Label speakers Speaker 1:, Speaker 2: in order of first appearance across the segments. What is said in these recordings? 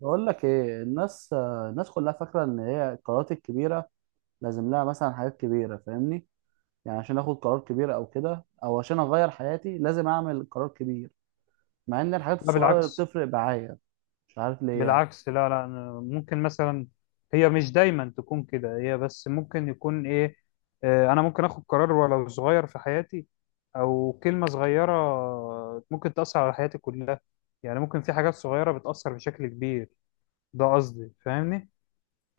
Speaker 1: بقول لك ايه الناس، الناس كلها فاكره ان هي القرارات الكبيره لازم لها مثلا حاجات كبيره، فاهمني؟ يعني عشان اخد قرار كبير او كده، او عشان اغير حياتي لازم اعمل قرار كبير، مع ان الحاجات
Speaker 2: لا
Speaker 1: الصغيره اللي
Speaker 2: بالعكس
Speaker 1: بتفرق معايا. مش عارف ليه يعني.
Speaker 2: بالعكس لا، لا، أنا ممكن مثلا، هي مش دايما تكون كده، هي بس ممكن يكون ايه. انا ممكن اخد قرار ولو صغير في حياتي، او كلمة صغيرة ممكن تأثر على حياتي كلها. يعني ممكن في حاجات صغيرة بتأثر بشكل كبير، ده قصدي، فاهمني؟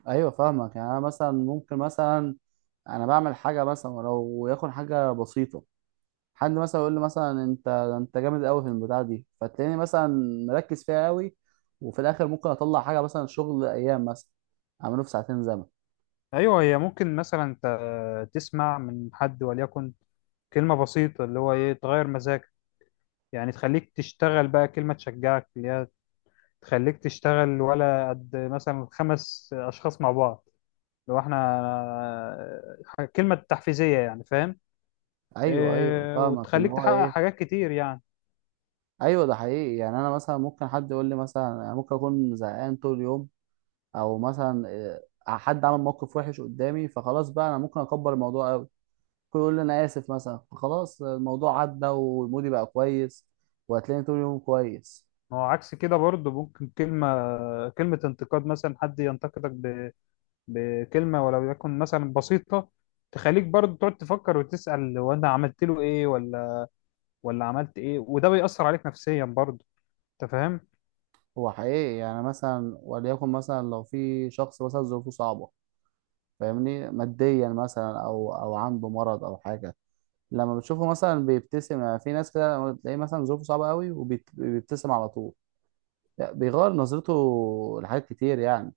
Speaker 1: ايوه فاهمك، يعني انا مثلا ممكن مثلا انا بعمل حاجه مثلا ولو يكون حاجه بسيطه. حد مثلا يقول لي مثلا انت جامد قوي في البتاع دي، فتلاقيني مثلا مركز فيها قوي، وفي الاخر ممكن اطلع حاجه مثلا شغل ايام مثلا اعمله في ساعتين زمن.
Speaker 2: ايوه، هي ممكن مثلا انت تسمع من حد وليكن كلمة بسيطة اللي هو ايه تغير مزاجك، يعني تخليك تشتغل. بقى كلمة تشجعك اللي هي تخليك تشتغل، ولا قد مثلا خمس اشخاص مع بعض لو احنا كلمة تحفيزية، يعني فاهم؟
Speaker 1: ايوه ايوه
Speaker 2: إيه
Speaker 1: فاهمك
Speaker 2: وتخليك
Speaker 1: اللي هو
Speaker 2: تحقق
Speaker 1: ايه.
Speaker 2: حاجات كتير يعني.
Speaker 1: ايوه ده حقيقي، يعني انا مثلا ممكن حد يقول لي مثلا، أنا ممكن اكون زهقان طول اليوم، او مثلا حد عمل موقف وحش قدامي، فخلاص بقى انا ممكن اكبر الموضوع قوي. ممكن يقول لي انا اسف مثلا، فخلاص الموضوع عدى ومودي بقى كويس وهتلاقيني طول اليوم كويس.
Speaker 2: ما هو عكس كده برضه ممكن كلمة انتقاد، مثلا حد ينتقدك بكلمة ولو يكن مثلا بسيطة، تخليك برضه تقعد تفكر وتسأل هو انا عملت له ايه ولا عملت ايه، وده بيأثر عليك نفسيا برضه، انت فاهم؟
Speaker 1: هو حقيقي يعني مثلا وليكن مثلا لو في شخص مثلا ظروفه صعبة، فاهمني؟ ماديا مثلا او او عنده مرض او حاجة، لما بتشوفه مثلا بيبتسم، يعني في ناس كده لما تلاقيه مثلا ظروفه صعبة قوي وبيبتسم على طول. لا، بيغير نظرته لحاجات كتير يعني.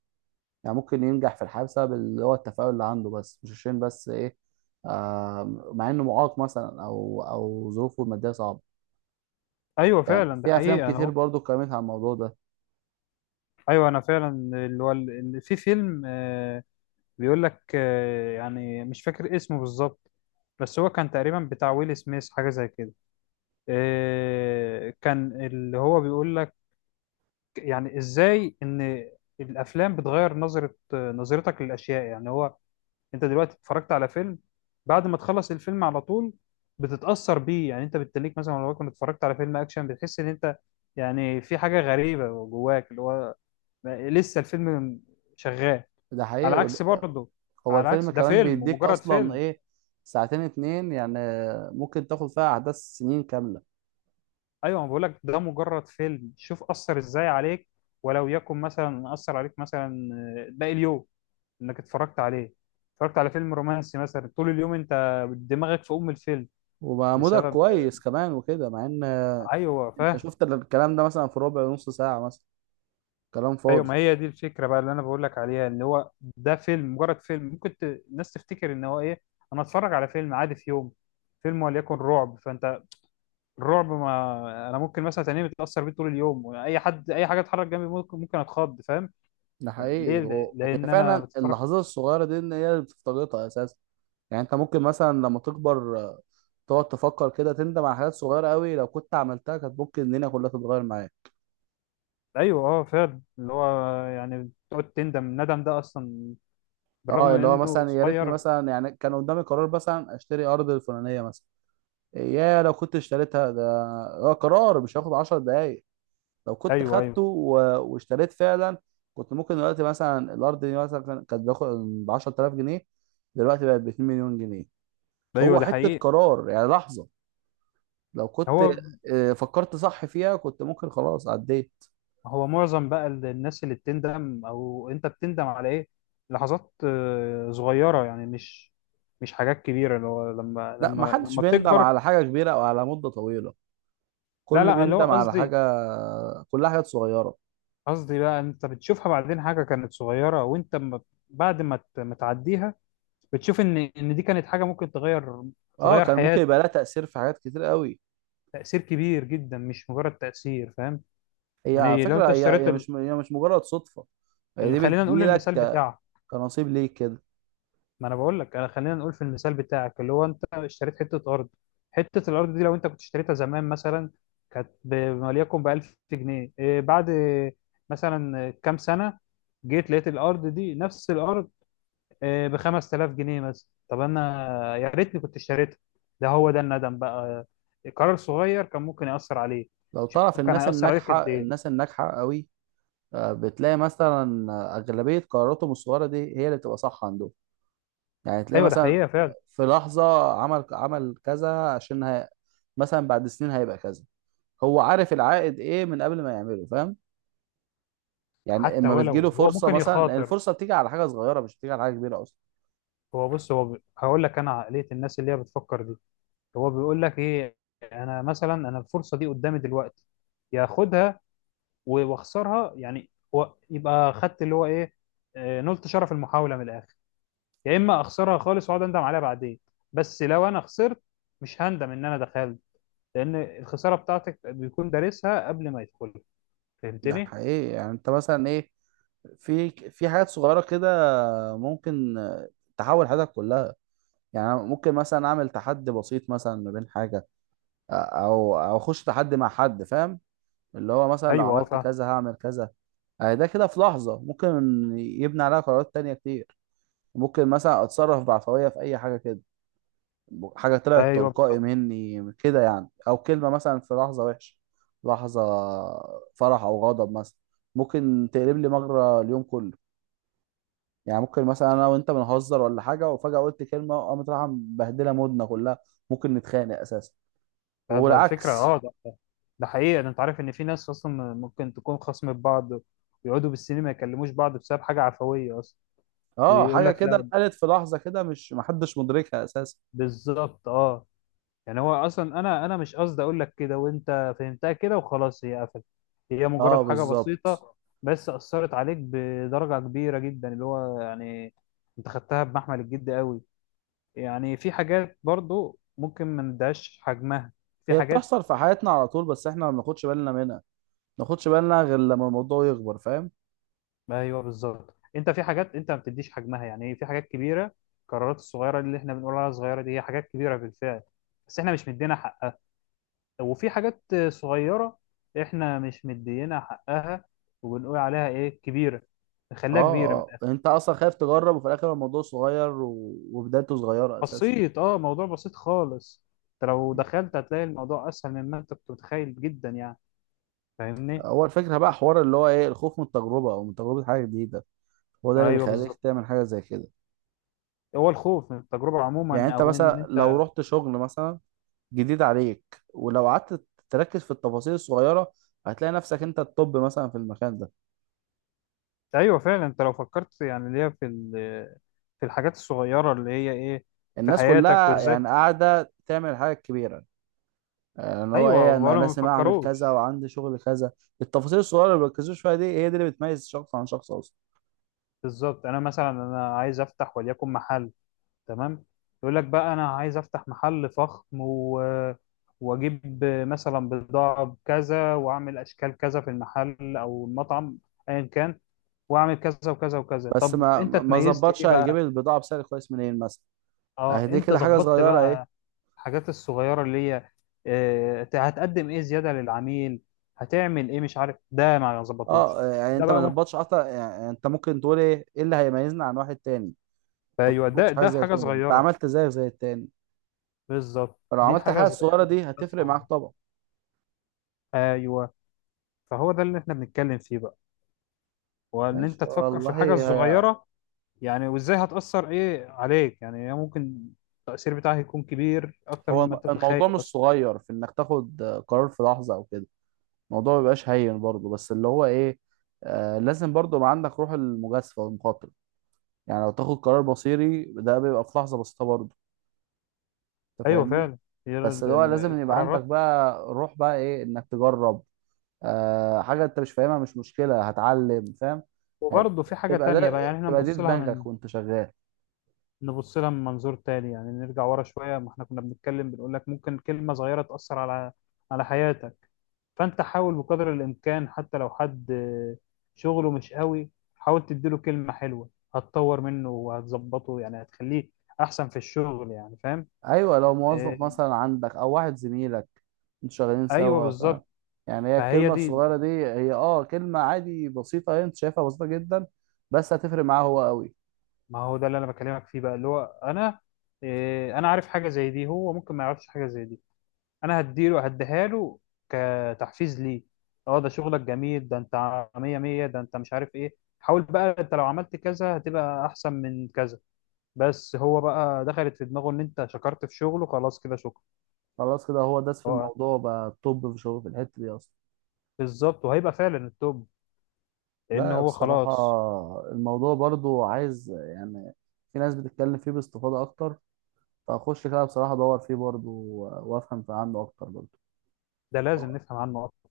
Speaker 1: يعني ممكن ينجح في الحياة بسبب اللي هو التفاؤل اللي عنده، بس مش عشان بس ايه، مع انه معاق مثلا او او ظروفه المادية صعبة.
Speaker 2: ايوه
Speaker 1: يعني
Speaker 2: فعلا ده
Speaker 1: في افلام
Speaker 2: حقيقة، انا
Speaker 1: كتير
Speaker 2: اهو.
Speaker 1: برضو اتكلمت عن الموضوع ده.
Speaker 2: ايوه انا فعلا، اللي هو ال- ال- في فيلم، بيقول لك، يعني مش فاكر اسمه بالظبط، بس هو كان تقريبا بتاع ويل سميث، حاجة زي كده. كان اللي هو بيقول لك يعني ازاي ان الافلام بتغير نظرة، نظرتك للاشياء. يعني هو انت دلوقتي اتفرجت على فيلم، بعد ما تخلص الفيلم على طول بتتأثر بيه. يعني انت بالتليك مثلا لو كنت اتفرجت على فيلم اكشن بتحس ان انت يعني في حاجة غريبة جواك، اللي هو لسه الفيلم شغال.
Speaker 1: ده حقيقي
Speaker 2: على عكس برضه،
Speaker 1: هو
Speaker 2: على
Speaker 1: الفيلم
Speaker 2: عكس ده
Speaker 1: كمان
Speaker 2: فيلم
Speaker 1: بيديك
Speaker 2: ومجرد
Speaker 1: اصلا
Speaker 2: فيلم.
Speaker 1: ايه، ساعتين اتنين يعني، ممكن تاخد فيها احداث سنين كاملة.
Speaker 2: ايوه، بقول لك ده مجرد فيلم، شوف اثر ازاي عليك، ولو يكن مثلا اثر عليك مثلا باقي اليوم انك اتفرجت عليه. اتفرجت على فيلم رومانسي مثلا طول اليوم انت دماغك في ام الفيلم
Speaker 1: ومعمولة
Speaker 2: بسبب.
Speaker 1: كويس كمان وكده، مع ان
Speaker 2: ايوه
Speaker 1: انت
Speaker 2: فاهم.
Speaker 1: شفت الكلام ده مثلا في ربع نص ساعة مثلا، كلام
Speaker 2: ايوه ما
Speaker 1: فاضي.
Speaker 2: هي دي الفكره بقى اللي انا بقول لك عليها، اللي هو ده فيلم مجرد فيلم، ممكن الناس تفتكر ان هو ايه، انا اتفرج على فيلم عادي في يوم. فيلم وليكن رعب، فانت الرعب ما انا ممكن مثلا تنام متاثر بيه طول اليوم، اي حد اي حاجه اتحرك جنبي ممكن ممكن اتخض فاهم؟
Speaker 1: ده
Speaker 2: ليه؟
Speaker 1: حقيقي، هي
Speaker 2: لان انا
Speaker 1: فعلا
Speaker 2: بتتفرج.
Speaker 1: اللحظات الصغيرة دي ان هي اللي بتفتقدها اساسا. يعني انت ممكن مثلا لما تكبر تقعد تفكر كده، تندم على حاجات صغيرة قوي لو كنت عملتها، كانت ممكن الدنيا كلها تتغير معايا.
Speaker 2: ايوه اه فعلا اللي هو يعني بتقعد تندم، الندم ده اصلا بالرغم
Speaker 1: اه
Speaker 2: من
Speaker 1: اللي هو
Speaker 2: انه
Speaker 1: مثلا يا ريتني
Speaker 2: صغير.
Speaker 1: مثلا يعني كان قدامي قرار مثلا اشتري ارض الفلانية مثلا، يا لو كنت اشتريتها. ده ده قرار مش هياخد 10 دقايق. لو كنت
Speaker 2: ايوه،
Speaker 1: خدته
Speaker 2: ايوه،
Speaker 1: واشتريت فعلا، كنت ممكن دلوقتي مثلا الارض دي مثلا كانت باخد ب 10,000 جنيه، دلوقتي بقت ب 2 مليون جنيه.
Speaker 2: ايوه،
Speaker 1: هو
Speaker 2: ده
Speaker 1: حته
Speaker 2: حقيقي.
Speaker 1: قرار يعني لحظه، لو كنت
Speaker 2: هو
Speaker 1: فكرت صح فيها كنت ممكن خلاص عديت.
Speaker 2: هو معظم بقى الناس اللي بتندم، او انت بتندم على ايه؟ لحظات صغيره، يعني مش حاجات كبيره، اللي هو لما
Speaker 1: لا ما
Speaker 2: لما
Speaker 1: حدش
Speaker 2: لما
Speaker 1: بيندم
Speaker 2: بتكبر.
Speaker 1: على حاجه كبيره او على مده طويله،
Speaker 2: لا،
Speaker 1: كل
Speaker 2: لا، اللي هو
Speaker 1: بيندم على
Speaker 2: قصدي،
Speaker 1: حاجه، كلها حاجات صغيره.
Speaker 2: قصدي بقى انت بتشوفها بعدين حاجه كانت صغيره وانت بعد ما ما تعديها، بتشوف ان دي كانت حاجه ممكن تغير،
Speaker 1: اه
Speaker 2: تغير
Speaker 1: كان ممكن
Speaker 2: حياتك.
Speaker 1: يبقى لها تاثير في حاجات كتير قوي.
Speaker 2: تأثير كبير جدا مش مجرد تأثير، فاهم؟
Speaker 1: هي على
Speaker 2: يعني لو
Speaker 1: فكره
Speaker 2: انت
Speaker 1: هي
Speaker 2: اشتريت
Speaker 1: هي مش هي مش مجرد صدفه. هي
Speaker 2: اللي
Speaker 1: دي
Speaker 2: خلينا نقول
Speaker 1: بتجيلك
Speaker 2: المثال بتاعك،
Speaker 1: كنصيب ليك كده.
Speaker 2: ما انا بقول لك، انا خلينا نقول في المثال بتاعك، اللي هو انت اشتريت حتة ارض. حتة الارض دي لو انت كنت اشتريتها زمان مثلا كانت وليكن ب 1000 جنيه، إيه بعد مثلا كام سنة جيت لقيت الارض دي نفس الارض، إيه ب 5000 جنيه مثلا، طب انا يا ريتني كنت اشتريتها، ده هو ده الندم بقى، قرار صغير كان ممكن يأثر عليه.
Speaker 1: لو تعرف
Speaker 2: شوف كان
Speaker 1: الناس
Speaker 2: هيأثر عليك قد
Speaker 1: الناجحة،
Speaker 2: ايه.
Speaker 1: الناس الناجحة قوي، بتلاقي مثلا أغلبية قراراتهم الصغيرة دي هي اللي بتبقى صح عندهم. يعني تلاقي
Speaker 2: ايوه ده
Speaker 1: مثلا
Speaker 2: حقيقة فعلا.
Speaker 1: في لحظة عمل كذا عشان هي مثلا بعد سنين هيبقى كذا، هو عارف العائد إيه من قبل ما يعمله، فاهم؟ يعني
Speaker 2: حتى
Speaker 1: اما بتجيله
Speaker 2: ولو هو
Speaker 1: فرصة
Speaker 2: ممكن
Speaker 1: مثلا، لأن
Speaker 2: يخاطر،
Speaker 1: الفرصة بتيجي على حاجة صغيرة، مش بتيجي على حاجة كبيرة أصلا.
Speaker 2: هو بص، هو هقول لك انا عقلية الناس اللي هي بتفكر دي، هو بيقول لك ايه، انا مثلا الفرصة دي قدامي دلوقتي ياخدها واخسرها، يعني هو يبقى خدت اللي هو ايه، نلت شرف المحاولة من الاخر، يا اما اخسرها خالص واقعد اندم عليها بعدين. بس لو انا خسرت مش هندم ان انا دخلت، لان الخسارة بتاعتك بيكون دارسها قبل ما يدخلها،
Speaker 1: ده
Speaker 2: فهمتني؟
Speaker 1: حقيقي، يعني أنت مثلا إيه، في حاجات صغيرة كده ممكن تحول حياتك كلها. يعني ممكن مثلا أعمل تحدي بسيط مثلا ما بين حاجة، او او اخش تحدي مع حد، فاهم؟ اللي هو مثلا لو
Speaker 2: ايوه اه
Speaker 1: عملت
Speaker 2: فاهم.
Speaker 1: كذا هعمل كذا. اهي ده كده في لحظة ممكن يبني عليها قرارات تانية كتير. ممكن مثلا اتصرف بعفوية في اي حاجة كده، حاجة طلعت
Speaker 2: ايوه
Speaker 1: تلقائي مني كده يعني، او كلمة مثلا في لحظة وحشة، لحظة فرح او غضب مثلا، ممكن تقلب لي مجرى اليوم كله. يعني ممكن مثلا انا وانت بنهزر ولا حاجة، وفجأة قلت كلمة قامت رايحة مبهدلة مودنا كلها، ممكن نتخانق اساسا،
Speaker 2: ده الفكرة،
Speaker 1: والعكس.
Speaker 2: اه ده حقيقة، ده انت عارف ان في ناس اصلا ممكن تكون خصم بعض ويقعدوا بالسنين ما يكلموش بعض بسبب حاجة عفوية اصلا.
Speaker 1: اه
Speaker 2: ويقول
Speaker 1: حاجه
Speaker 2: لك
Speaker 1: كده
Speaker 2: لا،
Speaker 1: اتقالت في لحظه كده، مش محدش مدركها اساسا.
Speaker 2: بالظبط اه. يعني هو اصلا انا مش قصدي اقول لك كده، وانت فهمتها كده وخلاص هي قفلت، هي مجرد
Speaker 1: اه
Speaker 2: حاجة
Speaker 1: بالظبط.
Speaker 2: بسيطة بس اثرت عليك بدرجة كبيرة جدا، اللي هو يعني انت خدتها بمحمل الجد قوي. يعني في حاجات برضو ممكن ما نديهاش حجمها، في
Speaker 1: هي
Speaker 2: حاجات.
Speaker 1: بتحصل في حياتنا على طول، بس احنا ما بناخدش بالنا منها، ما بناخدش بالنا غير لما الموضوع يكبر، فاهم؟
Speaker 2: ايوه بالظبط، انت في حاجات انت ما بتديش حجمها، يعني إيه؟ في حاجات كبيره، القرارات الصغيره اللي احنا بنقول عليها صغيره دي هي حاجات كبيره بالفعل، بس احنا مش مدينا حقها. وفي حاجات صغيره احنا مش مدينا حقها وبنقول عليها ايه كبيره، نخليها كبيره من
Speaker 1: اه. اه
Speaker 2: الآخر.
Speaker 1: انت اصلا خايف تجرب، وفي الاخر الموضوع صغير وبدايته صغيره اساسا.
Speaker 2: بسيط، اه موضوع بسيط خالص، انت لو دخلت هتلاقي الموضوع اسهل مما انت كنت متخيل جدا، يعني فاهمني؟
Speaker 1: هو الفكره بقى حوار اللي هو ايه، الخوف من التجربه او من تجربه حاجه جديده، هو ده اللي
Speaker 2: ايوه
Speaker 1: بيخليك
Speaker 2: بالظبط.
Speaker 1: تعمل حاجه زي كده.
Speaker 2: هو الخوف من التجربه
Speaker 1: يعني
Speaker 2: عموما
Speaker 1: انت
Speaker 2: او ان.
Speaker 1: مثلا لو رحت شغل مثلا جديد عليك، ولو قعدت تركز في التفاصيل الصغيره هتلاقي نفسك انت الطب مثلا في المكان ده.
Speaker 2: ايوه فعلا، انت لو فكرت يعني اللي هي في في الحاجات الصغيره اللي هي ايه في
Speaker 1: الناس
Speaker 2: حياتك
Speaker 1: كلها
Speaker 2: وازاي.
Speaker 1: يعني قاعدة تعمل حاجة كبيرة، ان هو
Speaker 2: ايوه
Speaker 1: ايه انا
Speaker 2: ولا ما
Speaker 1: لازم اعمل كذا
Speaker 2: بيفكروش.
Speaker 1: وعندي شغل كذا. التفاصيل الصغيرة اللي بيركزوش فيها دي، هي دي اللي بتميز شخص عن شخص اصلا.
Speaker 2: بالظبط، انا مثلا عايز افتح وليكن محل، تمام، يقول لك بقى انا عايز افتح محل فخم واجيب مثلا بضاعه بكذا، واعمل اشكال كذا في المحل او المطعم ايا كان، واعمل كذا وكذا وكذا،
Speaker 1: بس
Speaker 2: طب
Speaker 1: ما
Speaker 2: انت
Speaker 1: ما
Speaker 2: اتميزت
Speaker 1: ظبطش،
Speaker 2: ايه
Speaker 1: هيجيب
Speaker 2: بقى؟
Speaker 1: البضاعة بسعر كويس منين مثلا. اهي
Speaker 2: اه
Speaker 1: دي
Speaker 2: انت
Speaker 1: كده حاجة
Speaker 2: ظبطت
Speaker 1: صغيرة ايه.
Speaker 2: بقى. الحاجات الصغيرة اللي هي هتقدم ايه زيادة للعميل، هتعمل ايه مش عارف، ده ما ظبطوش.
Speaker 1: اه يعني
Speaker 2: ده
Speaker 1: انت
Speaker 2: بقى
Speaker 1: ما
Speaker 2: ممكن،
Speaker 1: ظبطش اصلا، يعني انت ممكن تقول ايه اللي هيميزنا عن واحد تاني. انت ما
Speaker 2: ايوه ده
Speaker 1: ظبطش حاجة
Speaker 2: ده
Speaker 1: زي
Speaker 2: حاجة
Speaker 1: كده، انت
Speaker 2: صغيرة،
Speaker 1: عملت زيك زي التاني.
Speaker 2: بالظبط
Speaker 1: فلو
Speaker 2: دي
Speaker 1: عملت
Speaker 2: حاجة
Speaker 1: الحاجة الصغيرة
Speaker 2: صغيرة
Speaker 1: دي،
Speaker 2: بس
Speaker 1: هتفرق معاك
Speaker 2: عظيمة.
Speaker 1: طبعا.
Speaker 2: ايوه، فهو ده اللي احنا بنتكلم فيه بقى، وان
Speaker 1: ماشي
Speaker 2: انت تفكر في
Speaker 1: والله،
Speaker 2: الحاجة الصغيرة يعني، وازاي هتأثر ايه عليك، يعني هي ممكن التأثير بتاعها يكون كبير اكتر
Speaker 1: هو
Speaker 2: مما انت تتخيل
Speaker 1: الموضوع مش
Speaker 2: بس.
Speaker 1: صغير في انك تاخد قرار في لحظة او كده، الموضوع ما بيبقاش هين برضه، بس اللي هو ايه، لازم برضه يبقى عندك روح المجازفه والمخاطره. يعني لو تاخد قرار مصيري، ده بيبقى في لحظه بسيطه برضه، انت
Speaker 2: ايوه
Speaker 1: فاهمني؟
Speaker 2: فعلا. هي
Speaker 1: بس اللي هو لازم يبقى عندك
Speaker 2: القرارات.
Speaker 1: بقى روح بقى ايه، انك تجرب. حاجه انت مش فاهمها مش مشكله، هتعلم، فاهم؟ يعني
Speaker 2: وبرضه في حاجة
Speaker 1: تبقى
Speaker 2: تانية بقى
Speaker 1: ده
Speaker 2: يعني احنا
Speaker 1: تبقى دي
Speaker 2: نبص لها من،
Speaker 1: دماغك وانت شغال.
Speaker 2: نبص لها من منظور تاني، يعني نرجع ورا شوية، ما احنا كنا بنتكلم بنقول لك ممكن كلمة صغيرة تأثر على، على حياتك. فأنت حاول بقدر الإمكان حتى لو حد شغله مش قوي، حاول تديله كلمة حلوة هتطور منه وهتظبطه يعني، هتخليه أحسن في الشغل، يعني فاهم؟
Speaker 1: ايوه لو موظف
Speaker 2: آه،
Speaker 1: مثلا عندك او واحد زميلك، انتوا شغالين
Speaker 2: أيوه
Speaker 1: سوا، فاهم؟
Speaker 2: بالظبط.
Speaker 1: يعني هي
Speaker 2: فهي
Speaker 1: الكلمه
Speaker 2: دي،
Speaker 1: الصغيره دي، هي اه كلمه عادي بسيطه، هي انت شايفها بسيطه جدا، بس هتفرق معاه هو قوي.
Speaker 2: ما هو ده اللي أنا بكلمك فيه بقى، اللي هو أنا عارف حاجة زي دي، هو ممكن ما يعرفش حاجة زي دي، انا هديله هديها له كتحفيز ليه. اه ده شغلك جميل، ده انت مية مية، ده انت مش عارف، ايه حاول بقى، انت لو عملت كذا هتبقى احسن من كذا. بس هو بقى دخلت في دماغه ان انت شكرت في شغله، خلاص كده شكرا.
Speaker 1: خلاص كده، هو داس في
Speaker 2: هو
Speaker 1: الموضوع بقى الطب في شغله في الحته دي اصلا.
Speaker 2: بالظبط، وهيبقى فعلا التوب لان
Speaker 1: لا
Speaker 2: هو
Speaker 1: بصراحه
Speaker 2: خلاص.
Speaker 1: الموضوع برضو عايز يعني، في ناس بتتكلم فيه باستفاضه اكتر، فاخش كده بصراحه ادور فيه برضو، وافهم عنه اكتر برضو.
Speaker 2: ده لازم نفهم عنه اكتر.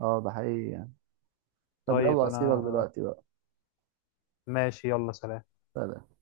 Speaker 1: اه ده حقيقي يعني. طب
Speaker 2: طيب
Speaker 1: يلا
Speaker 2: انا،
Speaker 1: اسيبك دلوقتي بقى.
Speaker 2: ماشي يلا سلام.
Speaker 1: سلام.